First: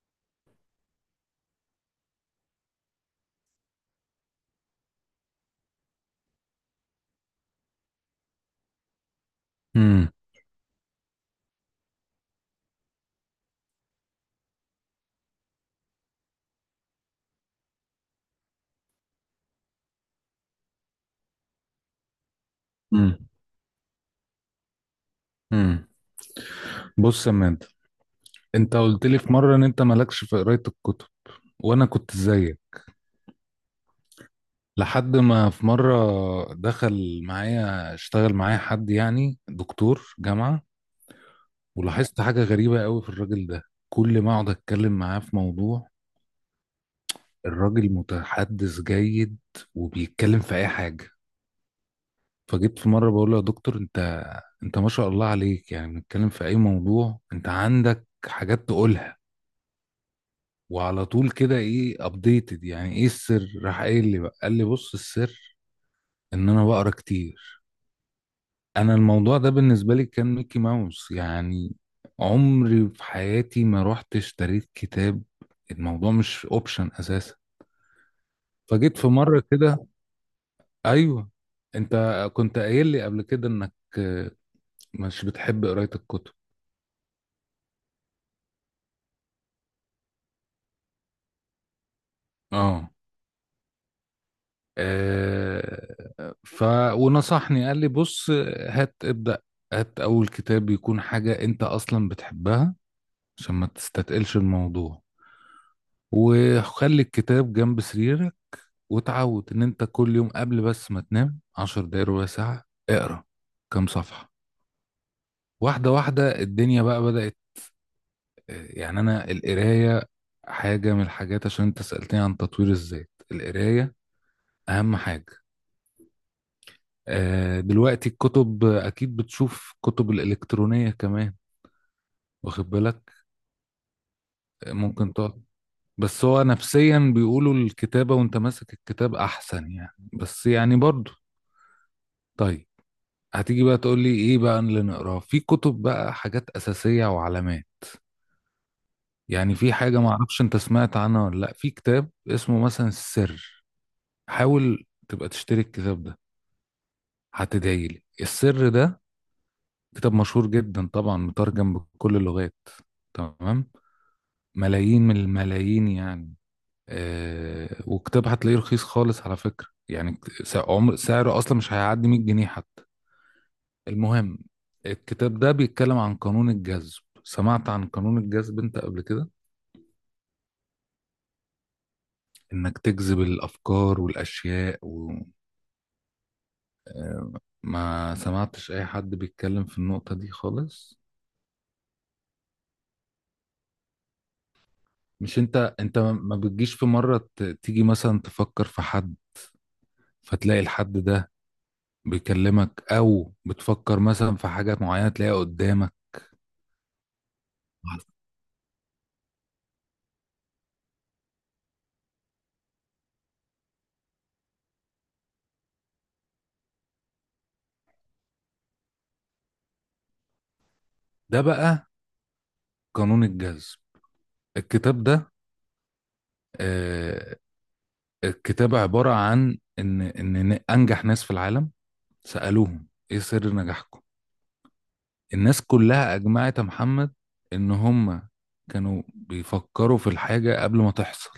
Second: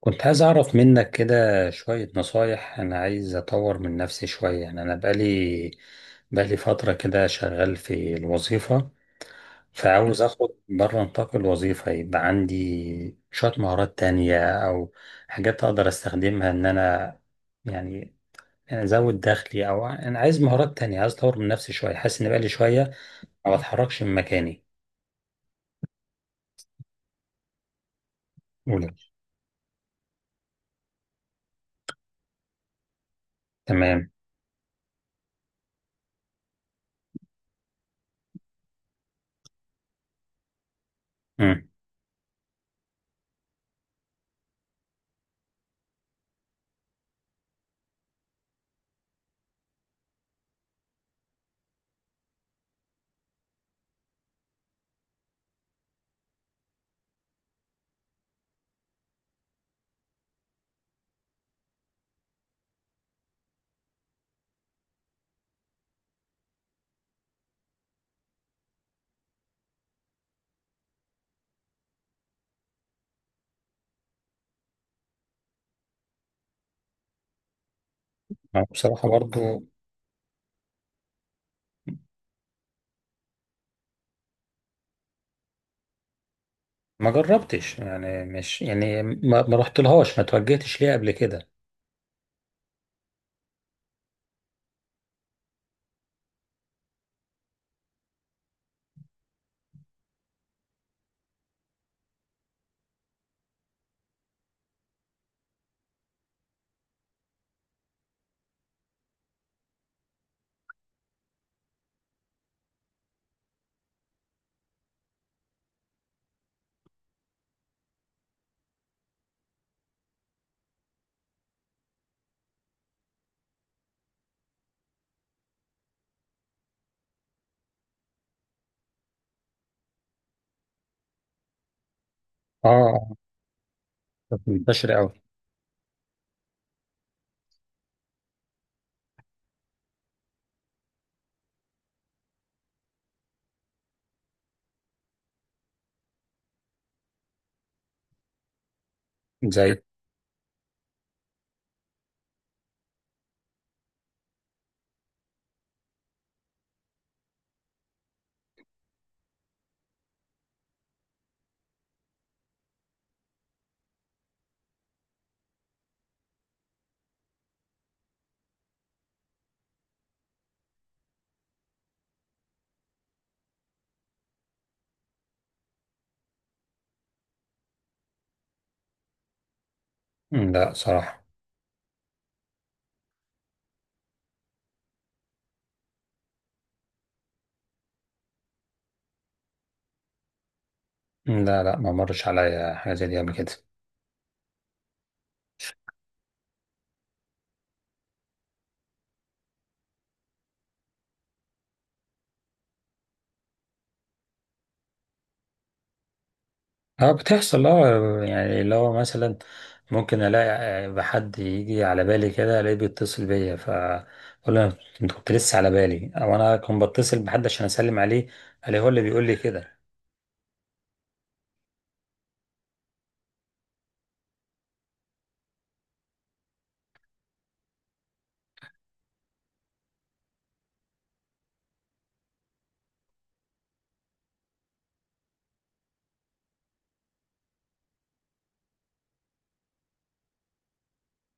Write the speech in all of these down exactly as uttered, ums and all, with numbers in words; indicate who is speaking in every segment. Speaker 1: كنت عايز أعرف منك كده شوية نصايح. أنا عايز أطور من نفسي شوية، يعني أنا بقالي بقالي فترة كده شغال في الوظيفة،
Speaker 2: امم
Speaker 1: فعاوز أخد بره نطاق الوظيفة يبقى عندي شوية مهارات تانية أو حاجات أقدر أستخدمها إن أنا يعني أزود دخلي، أو أنا عايز مهارات تانية، عايز أطور من نفسي شوية. حاسس إن بقالي شوية
Speaker 2: امم
Speaker 1: ما بتحركش من مكاني.
Speaker 2: امم بص يا مان، انت
Speaker 1: أولى.
Speaker 2: قلت لي في مره ان انت مالكش في قرايه الكتب. وانا كنت زيك
Speaker 1: تمام.
Speaker 2: لحد ما في مره دخل معايا، اشتغل معايا حد يعني دكتور جامعه،
Speaker 1: مم.
Speaker 2: ولاحظت حاجه غريبه قوي في الراجل ده. كل ما اقعد اتكلم معاه في موضوع، الراجل متحدث جيد وبيتكلم في اي حاجه. فجيت في مره بقول له: يا دكتور، انت انت ما شاء الله عليك، يعني بنتكلم في اي موضوع انت عندك حاجات تقولها وعلى طول كده ايه ابديتد، يعني ايه السر؟ راح قايل لي بقى، قال لي بص، السر ان انا بقرا كتير. انا الموضوع ده بالنسبه لي كان ميكي ماوس يعني، عمري في حياتي ما رحت اشتريت كتاب، الموضوع مش اوبشن اساسا. فجيت في
Speaker 1: بصراحة
Speaker 2: مره
Speaker 1: برضو
Speaker 2: كده، ايوه، انت كنت قايل لي قبل كده انك آه، مش بتحب قرايه الكتب.
Speaker 1: ما جربتش، يعني مش يعني ما, ما رحتلهاش، ما توجهتش ليها قبل كده.
Speaker 2: اه آه، ف ونصحني قال لي بص، هات ابدأ، هات أول كتاب يكون حاجة أنت أصلا بتحبها عشان ما تستتقلش الموضوع، وخلي الكتاب جنب سريرك، وتعود إن أنت كل يوم قبل بس ما تنام عشر دقايق، ربع ساعة، اقرأ كام صفحة، واحدة واحدة الدنيا بقى بدأت. يعني أنا القراية حاجة من الحاجات، عشان أنت سألتني عن تطوير الذات، القراية أهم حاجة. آه، دلوقتي الكتب، آه، اكيد بتشوف كتب الالكترونيه كمان،
Speaker 1: اه،
Speaker 2: واخد
Speaker 1: آه،
Speaker 2: بالك؟
Speaker 1: كانت
Speaker 2: آه،
Speaker 1: منتشرة قوي.
Speaker 2: ممكن تقعد، بس هو نفسيا بيقولوا الكتابه وانت ماسك الكتاب احسن، يعني بس يعني برضو طيب. هتيجي بقى تقول لي ايه بقى اللي نقراه في كتب بقى؟ حاجات اساسيه وعلامات. يعني في
Speaker 1: زي.
Speaker 2: حاجه ما اعرفش انت سمعت عنها ولا لا، في كتاب اسمه مثلا السر، حاول تبقى تشتري الكتاب ده، هتدعي لي. السر ده كتاب مشهور جدا طبعا، مترجم بكل اللغات، تمام، ملايين من الملايين يعني. آه، وكتاب هتلاقيه رخيص خالص على فكرة، يعني كت- س- عمر سعره أصلا مش هيعدي مية جنيه حتى. المهم، الكتاب ده بيتكلم عن قانون الجذب. سمعت عن قانون الجذب أنت قبل كده؟
Speaker 1: لا صراحة،
Speaker 2: إنك تجذب الأفكار والأشياء و... آه. ما سمعتش أي حد بيتكلم في النقطة دي خالص.
Speaker 1: لا لا ما مرش عليا حاجة زي دي قبل كده.
Speaker 2: مش أنت أنت ما بتجيش في مرة ت- تيجي مثلا تفكر في حد، فتلاقي الحد ده بيكلمك، او بتفكر مثلا في حاجات معينه تلاقيها قدامك؟
Speaker 1: اه بتحصل، اه يعني اللي هو مثلا ممكن الاقي آه، بحد يجي على بالي كده الاقيه بيتصل بيا، فاقول له انت كنت لسه على بالي، او انا كنت بتصل بحد عشان اسلم عليه الاقيه هو اللي بيقول لي كده.
Speaker 2: ده بقى قانون الجذب. الكتاب ده، آه، الكتاب عباره عن ان ان إن انجح ناس في العالم سالوهم: ايه سر نجاحكم؟ الناس كلها اجمعت يا محمد ان هم كانوا بيفكروا في الحاجه قبل ما تحصل.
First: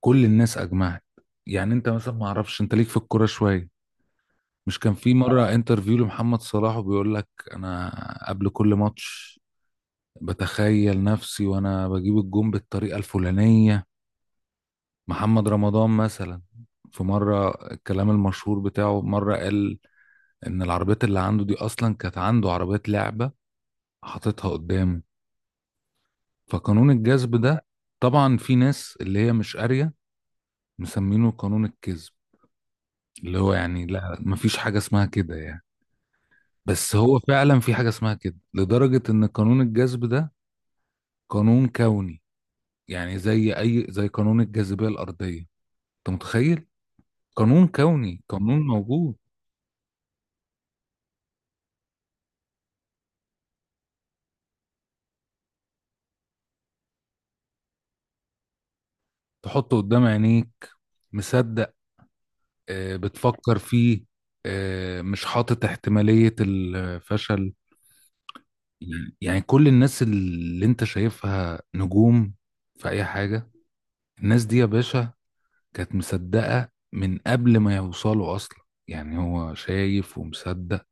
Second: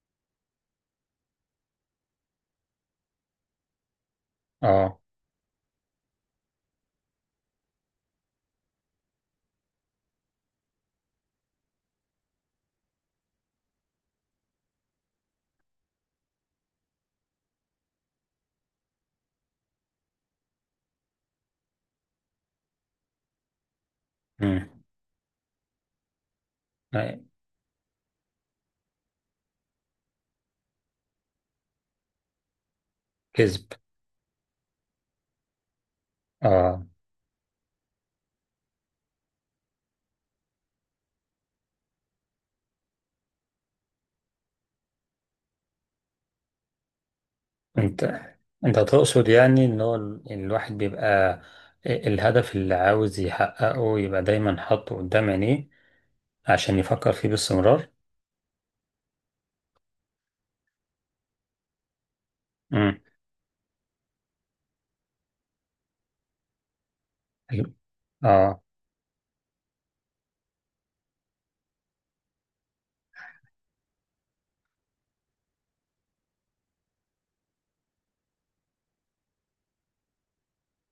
Speaker 2: كل الناس اجمعت. يعني انت مثلا ما اعرفش انت ليك في الكوره شويه، مش كان
Speaker 1: اه.
Speaker 2: في مره انترفيو لمحمد صلاح وبيقول لك: انا قبل كل ماتش بتخيل نفسي وانا بجيب الجون بالطريقة الفلانية. محمد رمضان مثلا في مرة الكلام المشهور بتاعه مرة قال ان العربيات اللي عنده دي اصلا كانت عنده عربيات لعبة حاططها
Speaker 1: امم.
Speaker 2: قدامه. فقانون الجذب ده، طبعا في ناس اللي هي مش قارية مسمينه قانون الكذب، اللي هو
Speaker 1: كذب.
Speaker 2: يعني لا، مفيش حاجة اسمها كده يعني.
Speaker 1: اه.
Speaker 2: بس هو فعلا في حاجة اسمها كده، لدرجة ان قانون الجذب ده قانون كوني. يعني زي اي، زي قانون الجاذبية الارضية، انت متخيل؟ قانون
Speaker 1: انت
Speaker 2: كوني، قانون
Speaker 1: انت
Speaker 2: موجود.
Speaker 1: تقصد يعني ان هو ال- الواحد بيبقى إيه الهدف اللي عاوز يحققه يبقى دايما حاطه قدام عينيه عشان يفكر فيه باستمرار.
Speaker 2: تحطه قدام عينيك، مصدق، آه،
Speaker 1: امم.
Speaker 2: بتفكر فيه، آه، مش حاطط احتمالية الفشل.
Speaker 1: اه.
Speaker 2: يعني كل الناس اللي انت شايفها نجوم في اي حاجة، الناس دي يا باشا كانت مصدقة من قبل ما يوصلوا اصلا، يعني هو شايف ومصدق.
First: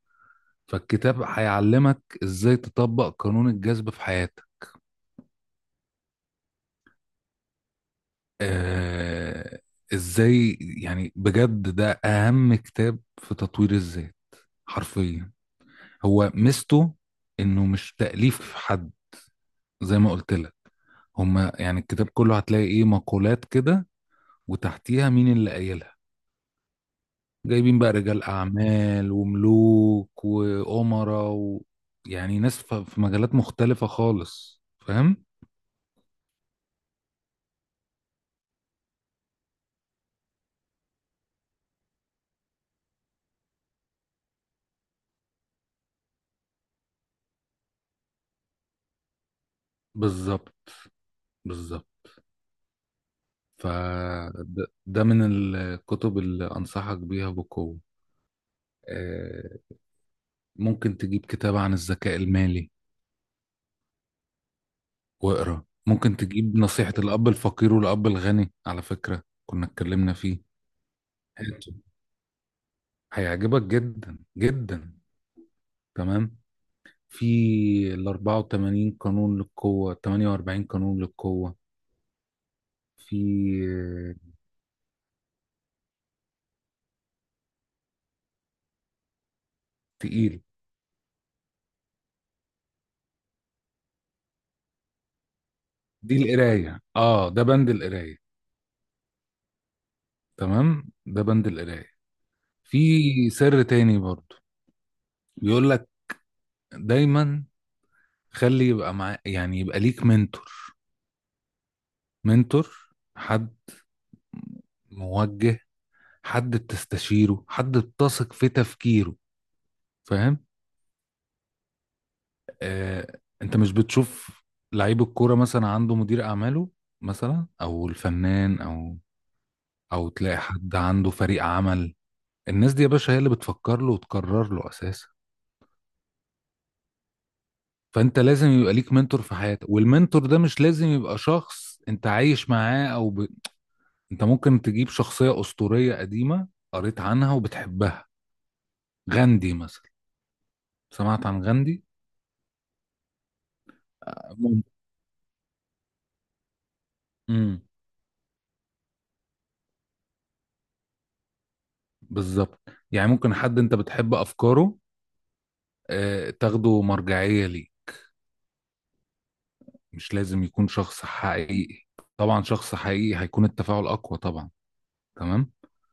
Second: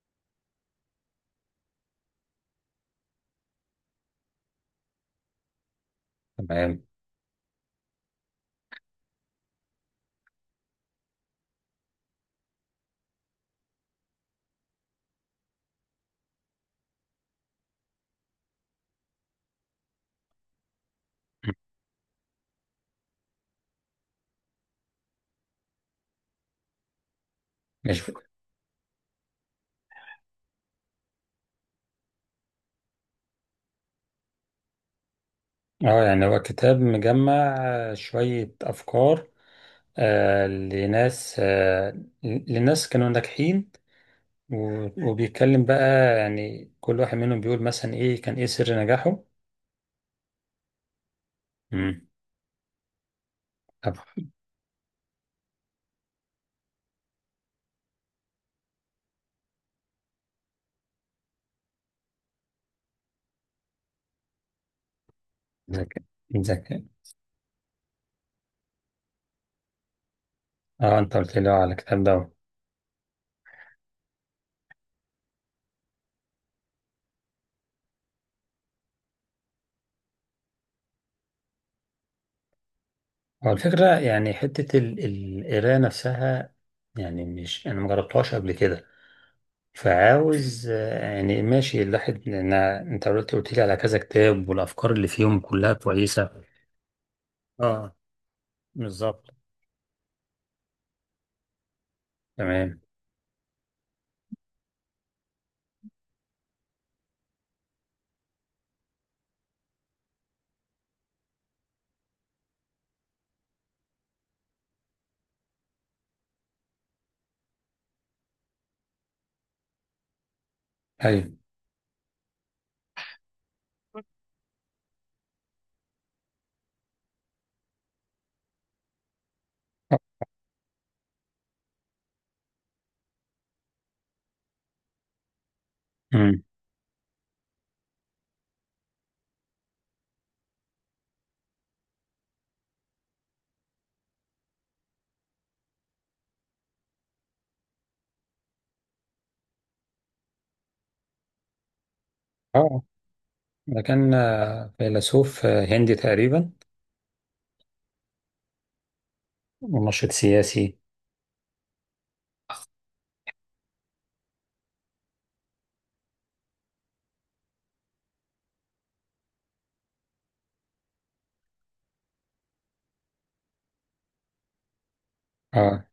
Speaker 2: فالكتاب هيعلمك ازاي تطبق قانون الجذب في حياتك.
Speaker 1: تمام.
Speaker 2: آه، ازاي. يعني بجد ده اهم كتاب في تطوير الذات حرفيا. هو ميزته انه مش تأليف حد، زي ما قلت لك، هما
Speaker 1: مم.
Speaker 2: يعني الكتاب كله هتلاقي ايه مقولات كده وتحتيها مين اللي قايلها، جايبين بقى
Speaker 1: مش.
Speaker 2: رجال اعمال وملوك وامراء و... يعني ناس ف- في مجالات مختلفة خالص، فاهم؟
Speaker 1: اه يعني هو كتاب مجمع آه، شوية أفكار آه لناس، آه لناس كانوا ناجحين، و- وبيتكلم بقى يعني كل واحد منهم بيقول مثلا إيه كان إيه سر نجاحه.
Speaker 2: بالظبط، بالظبط.
Speaker 1: مم. طب.
Speaker 2: فده ده من الكتب اللي انصحك بيها بقوة. آه، ممكن تجيب كتاب عن الذكاء المالي واقرا،
Speaker 1: ذكي.
Speaker 2: ممكن تجيب
Speaker 1: ذكي.
Speaker 2: نصيحة الأب الفقير والأب الغني، على فكرة كنا اتكلمنا فيه.
Speaker 1: اه أنت قلت لي على
Speaker 2: هاته،
Speaker 1: الكتاب ده.
Speaker 2: هيعجبك جدا جدا. تمام. في ال أربعة وتمانين قانون للقوة، تمنية وأربعين قانون للقوة. في،
Speaker 1: هو الفكرة
Speaker 2: آه،
Speaker 1: يعني حتة ال- القراية نفسها، يعني مش أنا مجربتهاش قبل كده،
Speaker 2: تقيل.
Speaker 1: فعاوز آه، يعني ماشي الواحد، لأن أنت قلت قلت لي على كذا كتاب والأفكار اللي فيهم كلها
Speaker 2: دي
Speaker 1: كويسة.
Speaker 2: القراية، اه، ده بند
Speaker 1: اه،
Speaker 2: القراية.
Speaker 1: بالظبط.
Speaker 2: تمام، ده بند القراية. في
Speaker 1: تمام.
Speaker 2: سر تاني برضو بيقول لك: دايما خلي يبقى مع يعني يبقى ليك منتور. منتور، حد موجه، حد بتستشيره، حد بتثق في تفكيره، فاهم؟
Speaker 1: أيوة.
Speaker 2: آه، انت مش بتشوف لعيب الكوره مثلا عنده مدير اعماله مثلا، او الفنان، او او تلاقي حد عنده فريق عمل، الناس دي يا باشا هي اللي بتفكر له وتقرر له اساسا.
Speaker 1: أمم.
Speaker 2: فانت لازم يبقى ليك منتور في حياتك. والمنتور ده مش لازم يبقى شخص انت عايش معاه او ب... انت ممكن تجيب شخصيه اسطوريه قديمه قريت عنها وبتحبها. غاندي مثلا، سمعت عن غاندي؟
Speaker 1: أه، ده كان
Speaker 2: مم.
Speaker 1: آه، فيلسوف آه، هندي تقريبا،
Speaker 2: امم
Speaker 1: ومنشط سياسي.
Speaker 2: بالظبط. يعني ممكن حد انت بتحب افكاره، آه، تاخده مرجعية ليه. مش لازم يكون شخص حقيقي. طبعا شخص حقيقي هيكون التفاعل اقوى طبعا، تمام.
Speaker 1: أه،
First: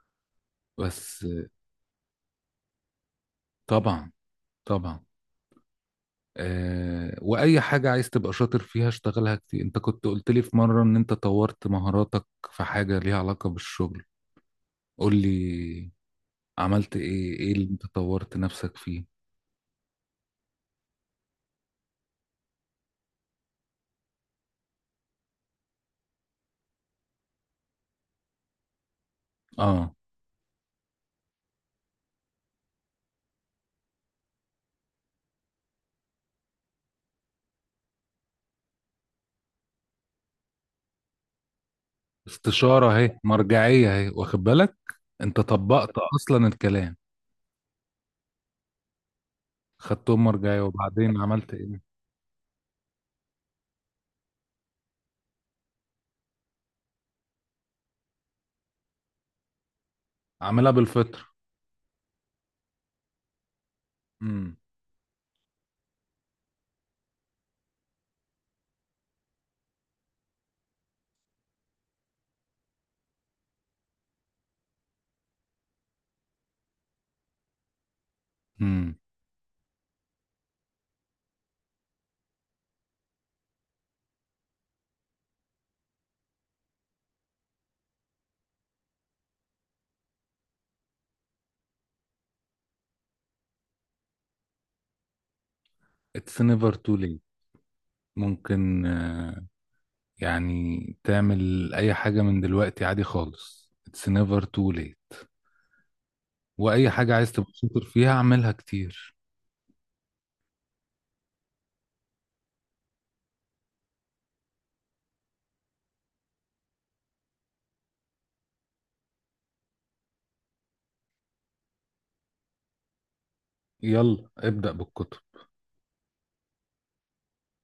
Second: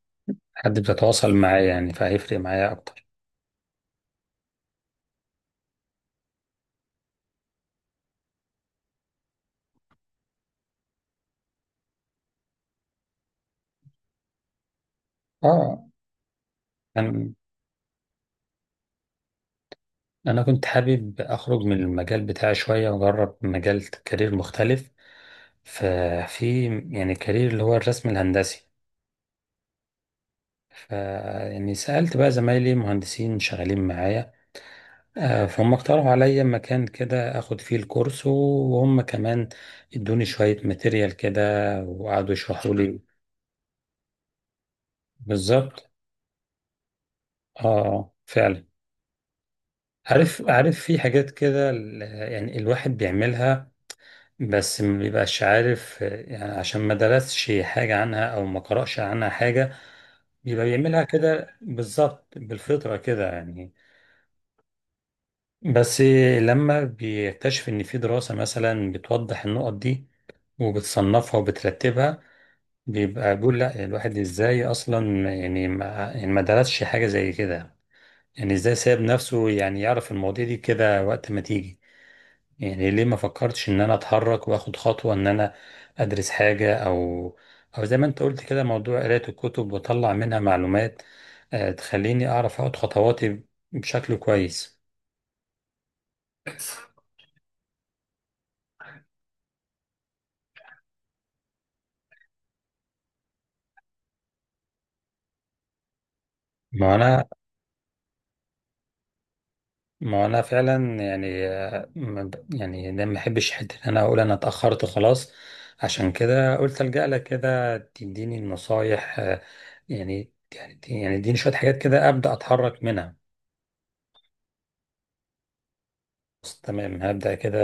Speaker 1: حد
Speaker 2: بس
Speaker 1: بتتواصل
Speaker 2: آه،
Speaker 1: معاه يعني فهيفرق معايا أكتر.
Speaker 2: طبعا، طبعا. أه، واي حاجة عايز تبقى شاطر فيها اشتغلها كتير. انت كنت قلت لي في مرة ان انت طورت مهاراتك في حاجة ليها علاقة بالشغل، قول
Speaker 1: أه.
Speaker 2: لي، عملت
Speaker 1: كان.
Speaker 2: ايه، ايه اللي انت طورت نفسك فيه؟
Speaker 1: أنا كنت حابب أخرج من المجال بتاعي شوية وأجرب مجال كارير مختلف. ففي يعني كارير اللي هو الرسم الهندسي.
Speaker 2: اه،
Speaker 1: ف يعني سألت بقى زمايلي مهندسين شغالين معايا، آه، فهم اقترحوا عليا مكان كده أخد فيه الكورس، وهم كمان ادوني شوية ماتيريال كده وقعدوا يشرحوا
Speaker 2: استشارة
Speaker 1: لي.
Speaker 2: اهي، مرجعية اهي، واخد بالك؟ انت
Speaker 1: بالظبط.
Speaker 2: طبقت اصلا الكلام،
Speaker 1: آه، آه، فعلا.
Speaker 2: خدتهم
Speaker 1: عارف
Speaker 2: مرجعية.
Speaker 1: عارف في
Speaker 2: وبعدين
Speaker 1: حاجات
Speaker 2: عملت
Speaker 1: كده
Speaker 2: ايه؟
Speaker 1: ال- يعني الواحد بيعملها، بس مبيبقاش عارف، يعني عشان ما درسش حاجة عنها أو ما قرأش عنها حاجة، بيبقى
Speaker 2: عاملها
Speaker 1: بيعملها
Speaker 2: بالفطرة.
Speaker 1: كده بالظبط بالفطرة كده يعني.
Speaker 2: امم
Speaker 1: بس لما بيكتشف إن في دراسة مثلا بتوضح النقط دي وبتصنفها وبترتبها، بيبقى بيقول لا الواحد إزاي أصلا يعني ما, يعني ما درسش حاجة زي كده، يعني إزاي
Speaker 2: امم
Speaker 1: ساب نفسه يعني يعرف المواضيع دي كده وقت ما تيجي؟ يعني ليه ما فكرتش ان انا اتحرك واخد خطوة ان انا ادرس حاجة او او زي ما انت قلت كده موضوع قراية الكتب واطلع منها معلومات آه، تخليني اعرف اخد خطواتي بشكل كويس.
Speaker 2: it's never too late. ممكن آه، يعني تعمل اي حاجة من دلوقتي عادي خالص، it's never too late. واي
Speaker 1: ما
Speaker 2: حاجة
Speaker 1: انا
Speaker 2: عايز تبقى شاطر فيها اعملها كتير.
Speaker 1: ما انا فعلا يعني آه، ما ب- يعني ده ما بحبش حته ان انا اقول انا اتاخرت خلاص، عشان كده قلت الجا لك كده تديني النصايح، آه، يعني يعني يعني اديني شويه حاجات كده ابدا اتحرك منها.
Speaker 2: يلا ابدأ بالكتب.
Speaker 1: بس تمام هبدأ كده،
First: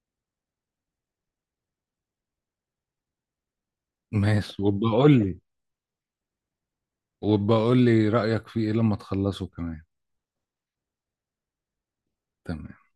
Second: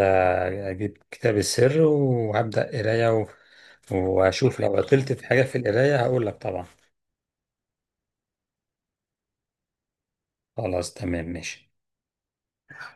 Speaker 1: أجيب كتاب السر وهبدأ قراية و... وأشوف
Speaker 2: ماشي،
Speaker 1: لو عطلت
Speaker 2: وبقول
Speaker 1: في
Speaker 2: لي،
Speaker 1: حاجة في القراية هقول لك طبعا.
Speaker 2: وبقول لي رأيك في ايه لما تخلصه كمان.
Speaker 1: خلاص تمام ماشي.
Speaker 2: تمام.